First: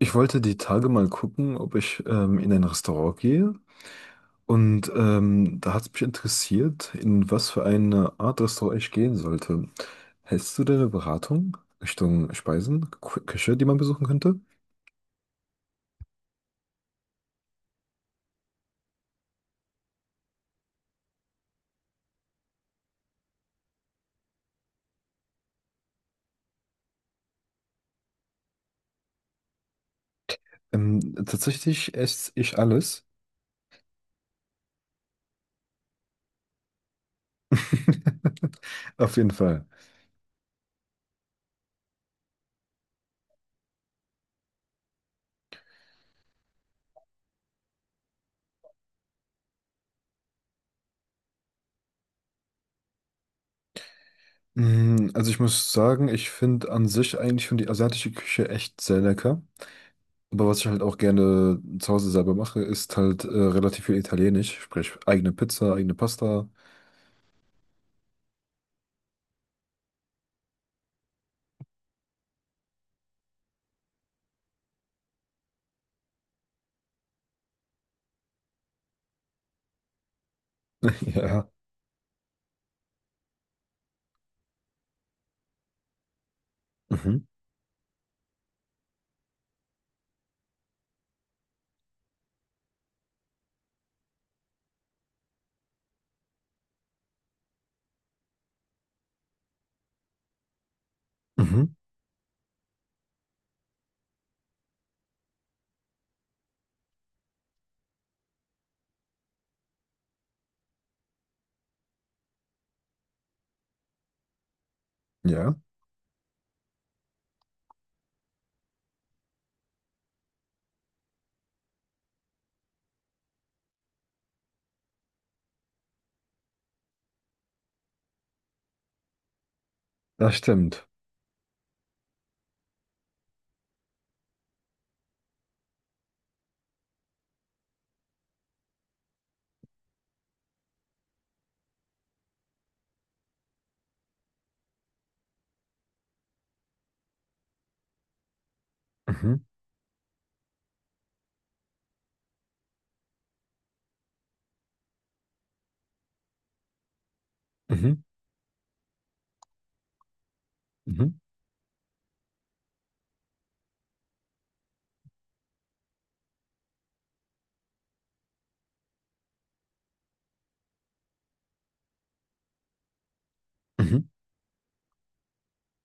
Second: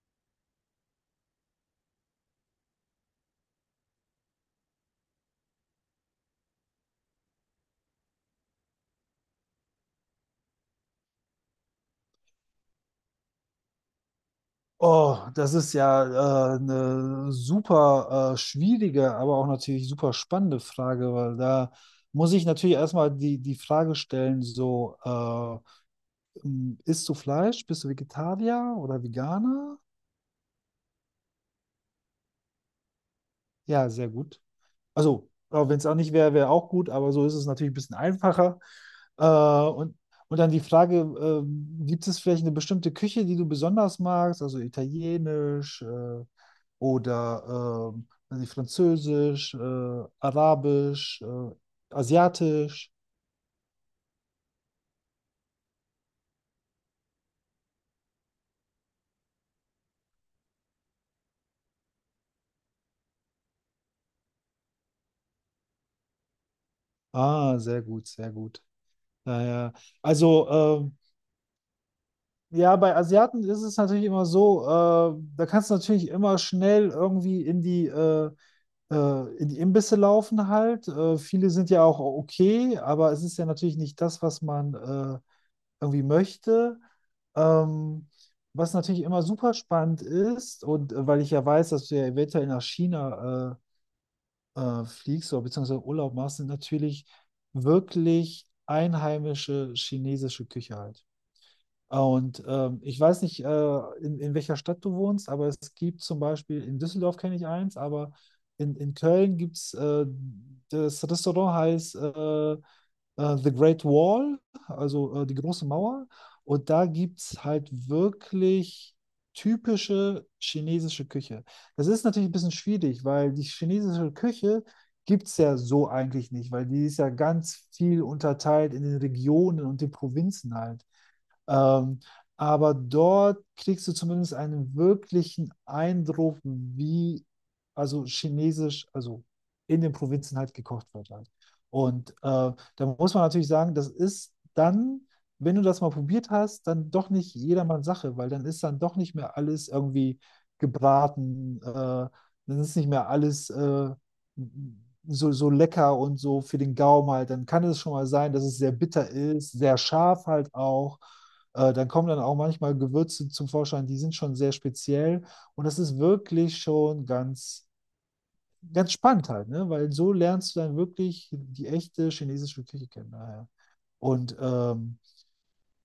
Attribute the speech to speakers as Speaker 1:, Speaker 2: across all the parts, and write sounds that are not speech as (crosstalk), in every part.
Speaker 1: Ich wollte die Tage mal gucken, ob ich in ein Restaurant gehe. Und da hat es mich interessiert, in was für eine Art Restaurant ich gehen sollte. Hältst du deine Beratung Richtung Speisen, Küche, die man besuchen könnte?
Speaker 2: Oh, das ist ja eine super schwierige, aber auch natürlich super spannende Frage, weil da muss ich natürlich erstmal die Frage stellen, so, isst du Fleisch? Bist du Vegetarier oder Veganer?
Speaker 1: Tatsächlich esse ich alles.
Speaker 2: Ja, sehr gut. Also, wenn es auch nicht wäre, wäre auch gut, aber so ist es natürlich ein bisschen
Speaker 1: (laughs)
Speaker 2: einfacher.
Speaker 1: Auf
Speaker 2: Äh,
Speaker 1: jeden Fall.
Speaker 2: und, und dann die Frage, gibt es vielleicht eine bestimmte Küche, die du besonders magst? Also italienisch oder weiß nicht, französisch, arabisch, asiatisch.
Speaker 1: Mm, also ich muss sagen, ich finde an sich eigentlich schon die asiatische Küche echt sehr lecker. Aber was ich halt auch gerne zu Hause selber mache, ist halt relativ viel Italienisch, sprich eigene Pizza, eigene Pasta.
Speaker 2: Ah, sehr gut, sehr gut. Naja, also ja, bei Asiaten ist es natürlich immer so, da kannst du natürlich immer schnell irgendwie in die Imbisse laufen halt.
Speaker 1: (laughs) Ja.
Speaker 2: Viele sind ja auch okay, aber es ist ja natürlich nicht das, was man irgendwie möchte.
Speaker 1: Mhm.
Speaker 2: Ähm, was natürlich immer super spannend ist, und weil ich ja weiß, dass du ja eventuell nach China fliegst oder beziehungsweise Urlaub machst, sind natürlich wirklich einheimische chinesische Küche halt.
Speaker 1: Mhm.
Speaker 2: Und ich weiß nicht, in welcher Stadt du wohnst, aber es gibt zum Beispiel, in Düsseldorf kenne ich eins, aber in Köln gibt es, das Restaurant heißt äh, The Great Wall, also die
Speaker 1: Ja,
Speaker 2: große Mauer. Und da gibt es halt wirklich typische chinesische Küche. Das ist natürlich ein bisschen schwierig, weil die chinesische Küche gibt es ja so eigentlich nicht, weil die ist ja ganz viel unterteilt in den Regionen und den
Speaker 1: das
Speaker 2: Provinzen halt.
Speaker 1: stimmt.
Speaker 2: Ähm, aber dort kriegst du zumindest einen wirklichen Eindruck, wie also chinesisch, also in den Provinzen halt gekocht wird halt. Und da muss man natürlich sagen, das ist dann, wenn du das mal probiert hast, dann doch nicht jedermanns Sache, weil dann ist dann doch nicht mehr
Speaker 1: Mhm.
Speaker 2: alles irgendwie gebraten, dann ist nicht mehr alles so, so lecker und so für den Gaumen halt. Dann kann es schon
Speaker 1: Mhm.
Speaker 2: mal sein, dass es sehr bitter ist, sehr scharf halt auch.
Speaker 1: Mhm.
Speaker 2: Dann kommen dann auch manchmal Gewürze zum Vorschein, die sind schon sehr speziell und das ist wirklich schon ganz, ganz spannend halt, ne? Weil so lernst du dann wirklich die echte chinesische Küche kennen. Daher.
Speaker 1: Mhm.
Speaker 2: Und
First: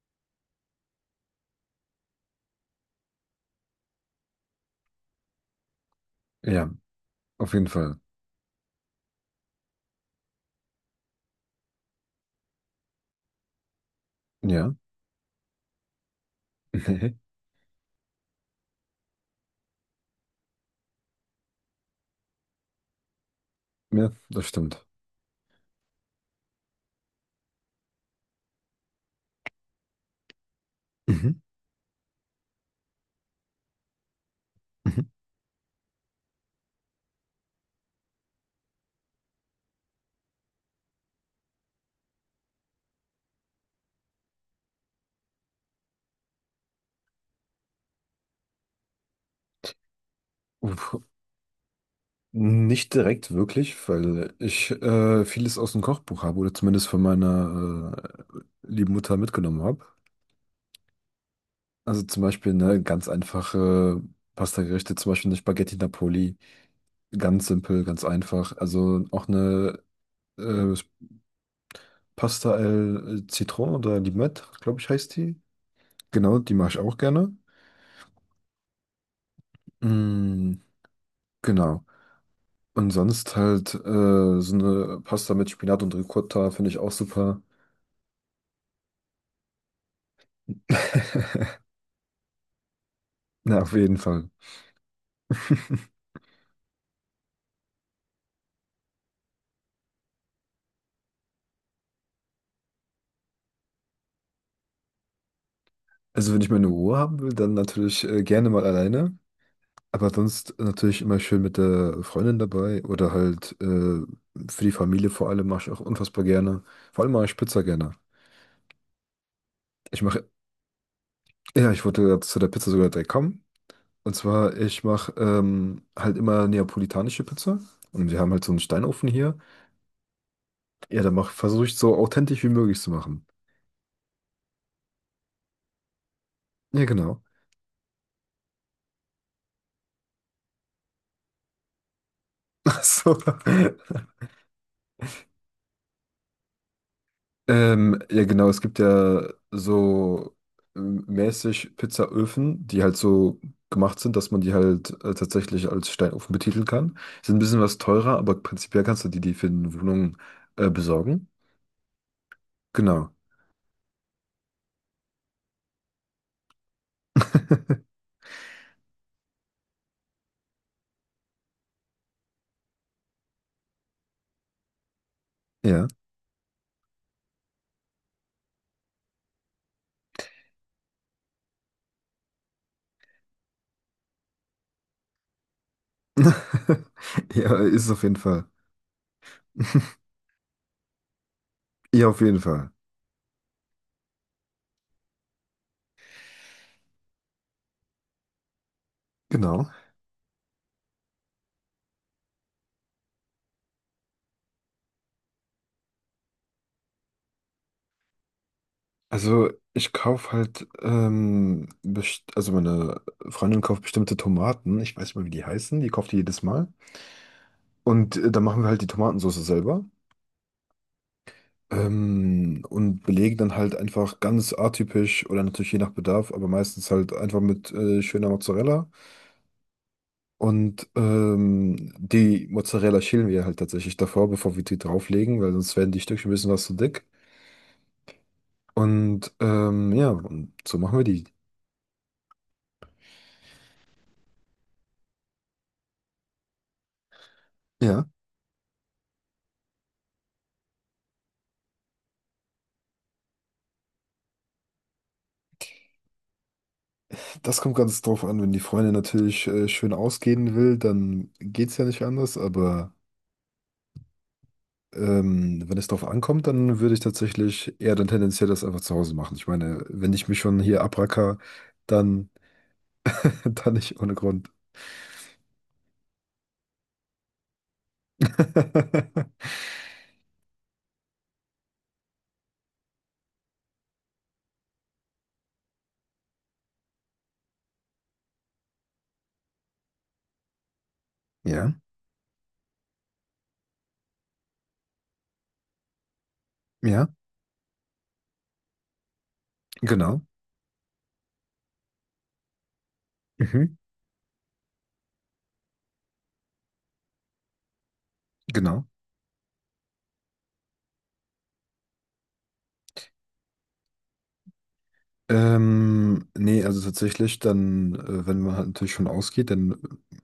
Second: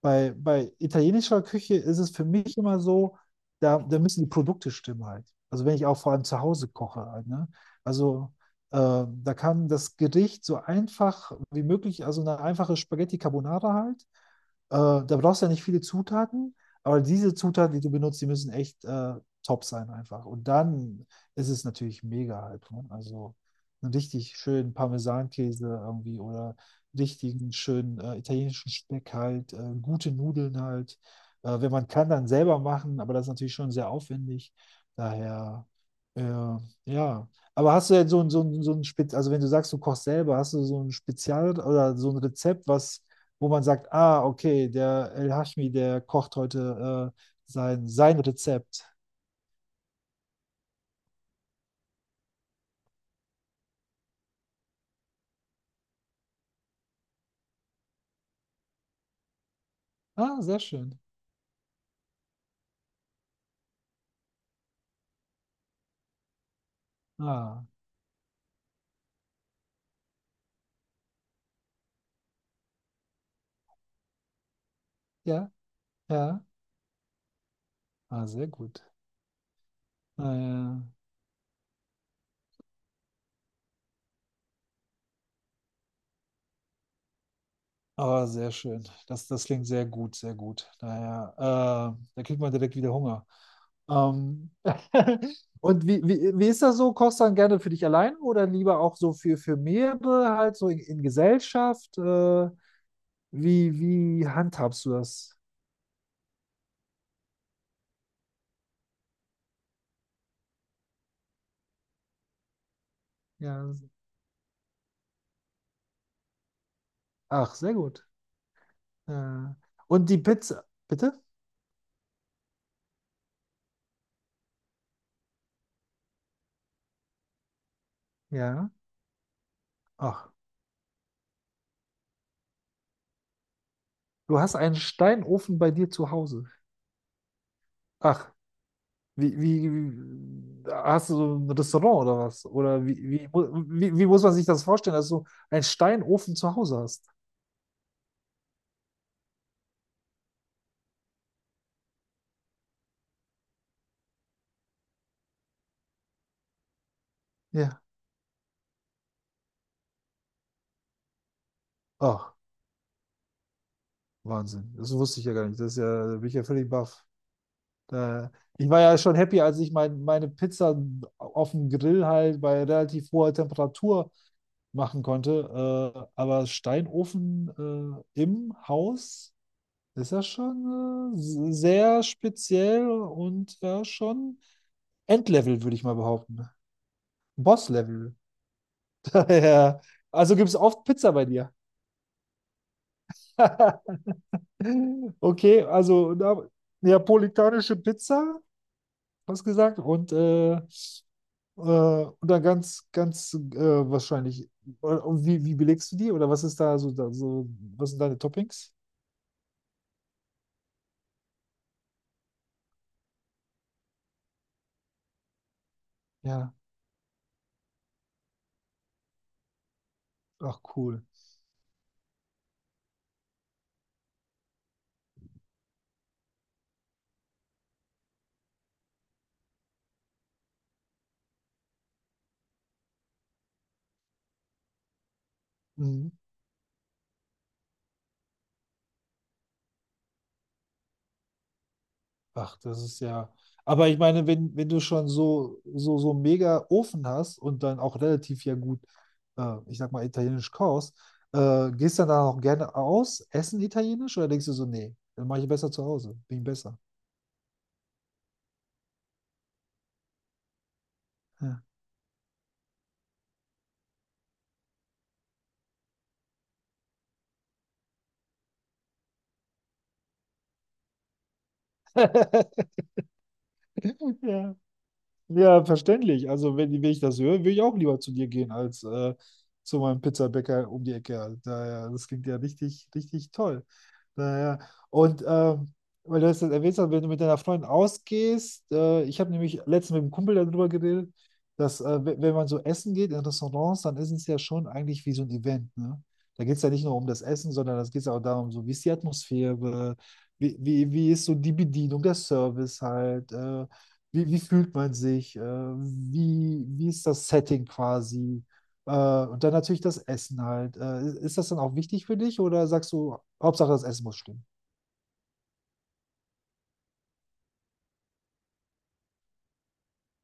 Speaker 2: bei italienischer Küche ist es für mich immer so, da müssen die Produkte stimmen halt. Also wenn ich auch vor allem zu Hause
Speaker 1: Ja,
Speaker 2: koche halt, ne?
Speaker 1: auf jeden Fall.
Speaker 2: Also da kann das Gericht so einfach wie möglich, also eine einfache Spaghetti Carbonara halt.
Speaker 1: Ja.
Speaker 2: Da brauchst du ja nicht viele Zutaten, aber
Speaker 1: (laughs)
Speaker 2: diese Zutaten, die du benutzt, die müssen echt top sein einfach. Und dann ist es natürlich mega halt. Ne? Also einen
Speaker 1: Ja,
Speaker 2: richtig
Speaker 1: das
Speaker 2: schönen
Speaker 1: stimmt.
Speaker 2: Parmesankäse irgendwie oder richtigen, schönen italienischen Speck halt, gute Nudeln halt.
Speaker 1: Mhm.
Speaker 2: Wenn man kann, dann selber machen, aber das ist natürlich schon sehr aufwendig.
Speaker 1: Mhm.
Speaker 2: Daher, äh, ja. Aber hast du denn so ein, so ein, so ein Spez also wenn du sagst, du kochst selber, hast du so ein Spezial oder so ein Rezept, was, wo man sagt, ah, okay, der El Hashmi, der kocht heute sein, sein Rezept.
Speaker 1: Uff. Nicht direkt wirklich, weil ich vieles aus dem Kochbuch habe oder zumindest von meiner äh, lieben Mutter mitgenommen habe.
Speaker 2: Ah, sehr schön.
Speaker 1: Also zum Beispiel ne, ganz einfache Pastagerichte, zum Beispiel eine Spaghetti Napoli. Ganz
Speaker 2: Ah,
Speaker 1: simpel, ganz einfach. Also auch eine äh, Pasta al Citron oder Limette, glaube ich, heißt die.
Speaker 2: ja,
Speaker 1: Genau,
Speaker 2: ja.
Speaker 1: die mache ich auch gerne.
Speaker 2: Ah, sehr gut. Ah,
Speaker 1: Mm,
Speaker 2: ja.
Speaker 1: genau. Und sonst halt so eine Pasta mit Spinat und Ricotta finde ich auch super.
Speaker 2: Ah, sehr schön. Das, das klingt sehr gut, sehr gut. Daher,
Speaker 1: (laughs)
Speaker 2: da kriegt man direkt wieder Hunger.
Speaker 1: Na, auf jeden Fall.
Speaker 2: Ähm, (laughs) und wie,
Speaker 1: (laughs)
Speaker 2: wie, wie ist das so? Kochst du dann gerne für dich allein oder lieber auch so für mehrere, halt so in Gesellschaft? Wie, wie handhabst du das?
Speaker 1: Also wenn ich meine Ruhe haben will, dann natürlich gerne mal alleine. Aber sonst natürlich immer schön mit der Freundin dabei oder halt
Speaker 2: Ja.
Speaker 1: für die Familie vor allem mache ich auch unfassbar gerne. Vor allem mache ich
Speaker 2: Ach,
Speaker 1: Pizza
Speaker 2: sehr
Speaker 1: gerne.
Speaker 2: gut. Äh,
Speaker 1: Ich
Speaker 2: und die
Speaker 1: mache,
Speaker 2: Pizza, bitte?
Speaker 1: ja, ich wollte gerade zu der Pizza sogar direkt kommen. Und zwar, ich mache halt immer neapolitanische Pizza. Und wir haben halt so einen
Speaker 2: Ja.
Speaker 1: Steinofen hier.
Speaker 2: Ach,
Speaker 1: Ja, da versuche ich so authentisch wie möglich zu machen.
Speaker 2: du hast einen Steinofen bei dir zu Hause.
Speaker 1: Ja, genau.
Speaker 2: Ach, wie, wie, hast du so ein Restaurant oder was?
Speaker 1: (laughs) Ach
Speaker 2: Oder wie,
Speaker 1: so.
Speaker 2: wie, wie, wie muss man sich das vorstellen, dass du einen Steinofen zu Hause hast?
Speaker 1: Ja, genau. Es gibt ja so mäßig Pizzaöfen, die halt so gemacht sind, dass man die halt tatsächlich als Steinofen betiteln kann. Sind ein bisschen was
Speaker 2: Ja.
Speaker 1: teurer, aber prinzipiell kannst du die, die für eine Wohnung besorgen.
Speaker 2: Ach,
Speaker 1: Genau.
Speaker 2: Wahnsinn. Das wusste ich ja gar nicht. Das ist ja, da bin ich ja völlig baff.
Speaker 1: (laughs)
Speaker 2: Da, ich war ja schon happy, als ich meine Pizza auf dem Grill halt bei relativ hoher Temperatur machen
Speaker 1: Ja.
Speaker 2: konnte. Aber Steinofen im Haus ist ja schon sehr speziell und ja schon Endlevel, würde ich mal behaupten.
Speaker 1: (laughs) Ja, ist auf
Speaker 2: Boss-Level.
Speaker 1: jeden Fall.
Speaker 2: (laughs) Ja.
Speaker 1: (laughs)
Speaker 2: Also gibt es oft Pizza bei dir.
Speaker 1: Ja, auf jeden Fall.
Speaker 2: (laughs) Okay, also na, neapolitanische Pizza, hast
Speaker 1: Genau.
Speaker 2: gesagt, und dann ganz, ganz wahrscheinlich. Und wie, wie belegst du die? Oder was ist da so, da so, was sind deine Toppings?
Speaker 1: Also ich kaufe halt, also meine Freundin kauft bestimmte Tomaten. Ich weiß nicht mal, wie die heißen. Die kauft die jedes
Speaker 2: Ja,
Speaker 1: Mal. Und dann machen wir halt die Tomatensauce selber.
Speaker 2: ach cool.
Speaker 1: Und belegen dann halt einfach ganz atypisch oder natürlich je nach Bedarf, aber meistens halt einfach mit schöner Mozzarella. Und die Mozzarella schälen wir halt tatsächlich davor, bevor wir die drauflegen, weil sonst werden die
Speaker 2: Mhm.
Speaker 1: Stückchen ein bisschen was zu dick. Und ja, und so machen wir die.
Speaker 2: Ach, das ist ja. Aber ich meine, wenn, wenn du schon so, so, so einen mega Ofen hast und dann auch
Speaker 1: Ja,
Speaker 2: relativ ja gut, ich sag mal, italienisch kochst, gehst dann da auch gerne aus, essen italienisch oder denkst du so, nee, dann mache ich besser zu Hause, bin ich besser.
Speaker 1: das kommt ganz drauf an, wenn die Freundin natürlich schön ausgehen will, dann
Speaker 2: Ja.
Speaker 1: geht's ja nicht anders, aber wenn es drauf ankommt, dann würde ich tatsächlich eher dann tendenziell das einfach zu Hause machen. Ich meine, wenn ich mich schon hier abracker, dann,
Speaker 2: (laughs)
Speaker 1: (laughs) dann nicht ohne Grund.
Speaker 2: Ja. Ja, verständlich. Also, wenn, wenn ich das höre, will ich auch lieber zu dir gehen als
Speaker 1: (laughs)
Speaker 2: zu meinem Pizzabäcker um die Ecke. Daher, das klingt ja richtig, richtig toll. Naja, und weil du das jetzt erwähnt hast, wenn du mit deiner Freundin ausgehst, ich habe nämlich letztens mit einem Kumpel darüber geredet,
Speaker 1: Ja,
Speaker 2: dass wenn man so essen geht in Restaurants, dann ist es ja schon eigentlich wie so ein Event, ne? Da geht es ja nicht nur um
Speaker 1: ja,
Speaker 2: das Essen, sondern es geht auch darum, so wie ist die Atmosphäre,
Speaker 1: genau.
Speaker 2: wie, wie, wie ist so die Bedienung, der Service halt,
Speaker 1: Mhm.
Speaker 2: wie, wie fühlt man sich, wie, wie ist das Setting quasi.
Speaker 1: Genau.
Speaker 2: Äh, und dann natürlich das Essen halt. Ist das dann auch wichtig für dich oder sagst du, Hauptsache das Essen muss stimmen?
Speaker 1: Nee, also tatsächlich, dann, wenn man halt natürlich schon ausgeht, dann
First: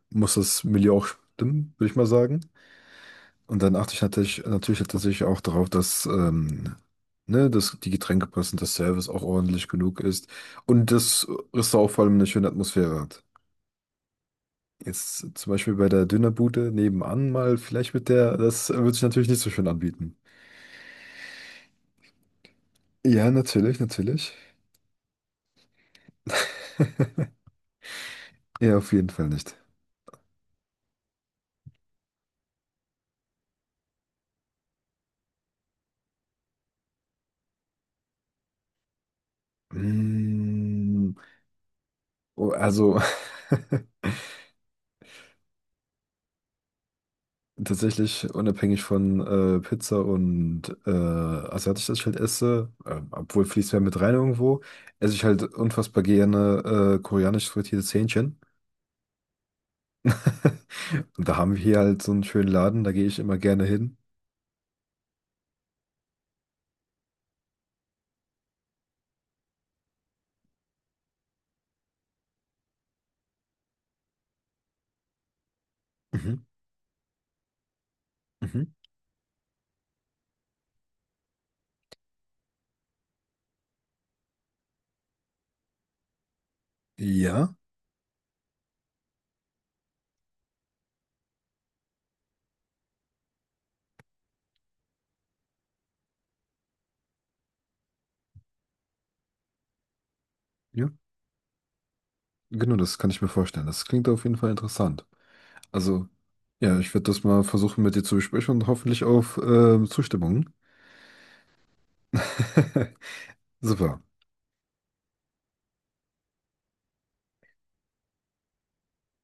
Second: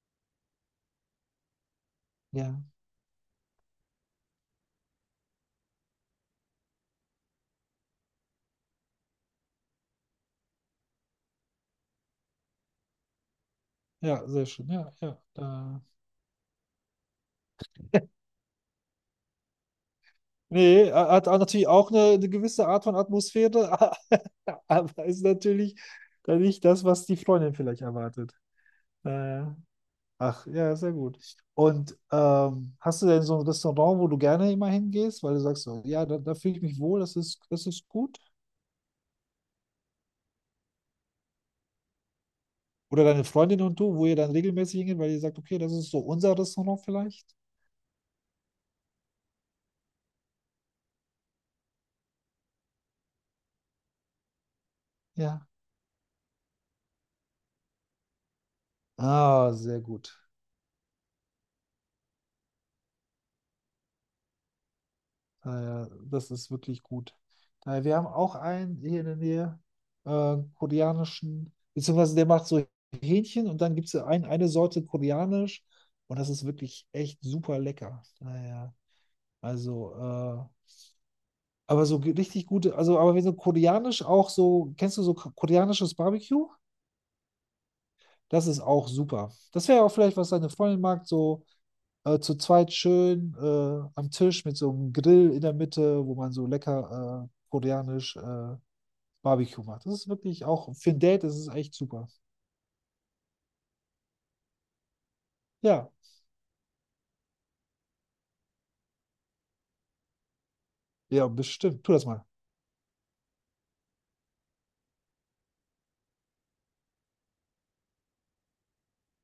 Speaker 1: muss das Milieu auch stimmen, würde ich mal sagen.
Speaker 2: Ja,
Speaker 1: Und dann achte ich natürlich, natürlich tatsächlich auch darauf, dass, ne, dass die Getränke passen, dass Service auch ordentlich genug ist und das Restaurant vor allem eine schöne Atmosphäre hat.
Speaker 2: ja, sehr schön. Ja, ja.
Speaker 1: Jetzt zum Beispiel
Speaker 2: Da.
Speaker 1: bei der Dönerbude nebenan mal, vielleicht mit der, das würde sich natürlich nicht so schön anbieten.
Speaker 2: Nee, hat auch natürlich auch eine gewisse Art von
Speaker 1: Ja, natürlich,
Speaker 2: Atmosphäre,
Speaker 1: natürlich.
Speaker 2: (laughs) aber ist natürlich dann nicht das, was die
Speaker 1: (laughs)
Speaker 2: Freundin vielleicht erwartet.
Speaker 1: Ja, auf jeden Fall
Speaker 2: Naja.
Speaker 1: nicht.
Speaker 2: Ach, ja, sehr gut. Und hast du denn so ein Restaurant, wo du gerne immer hingehst, weil du sagst so, ja, da fühle ich mich wohl, das ist gut?
Speaker 1: Mm, oh, also,
Speaker 2: Oder deine Freundin und
Speaker 1: (laughs)
Speaker 2: du, wo ihr dann regelmäßig hingeht, weil ihr sagt, okay, das ist so unser Restaurant vielleicht.
Speaker 1: tatsächlich unabhängig von Pizza und asiatisches ich halt esse, obwohl fließt mehr mit rein irgendwo, esse ich halt
Speaker 2: Ja.
Speaker 1: unfassbar gerne koreanisch frittiertes Hähnchen.
Speaker 2: Ah, sehr gut.
Speaker 1: (laughs) Und da haben wir hier halt so einen schönen Laden, da gehe ich immer gerne hin.
Speaker 2: Naja, das ist wirklich gut. Daher, wir haben auch einen hier in der Nähe, koreanischen, beziehungsweise der macht so Hähnchen und dann gibt es eine Sorte koreanisch und das
Speaker 1: Mhm.
Speaker 2: ist wirklich echt super lecker.
Speaker 1: Mhm.
Speaker 2: Naja, also, aber so richtig gute, also, aber wir sind koreanisch auch so, kennst du so koreanisches Barbecue?
Speaker 1: Ja,
Speaker 2: Das ist auch super. Das wäre auch vielleicht, was deine Freundin mag, so zu zweit schön am Tisch mit so einem Grill in der Mitte, wo man so lecker koreanisch Barbecue macht. Das ist wirklich auch
Speaker 1: ja,
Speaker 2: für ein Date, das ist echt super.
Speaker 1: genau, das kann ich mir vorstellen. Das klingt auf jeden Fall interessant.
Speaker 2: Ja,
Speaker 1: Also, ja, ich werde das mal versuchen mit dir zu besprechen und hoffentlich auf Zustimmung.
Speaker 2: ja, bestimmt. Tu das mal.
Speaker 1: (laughs) Super.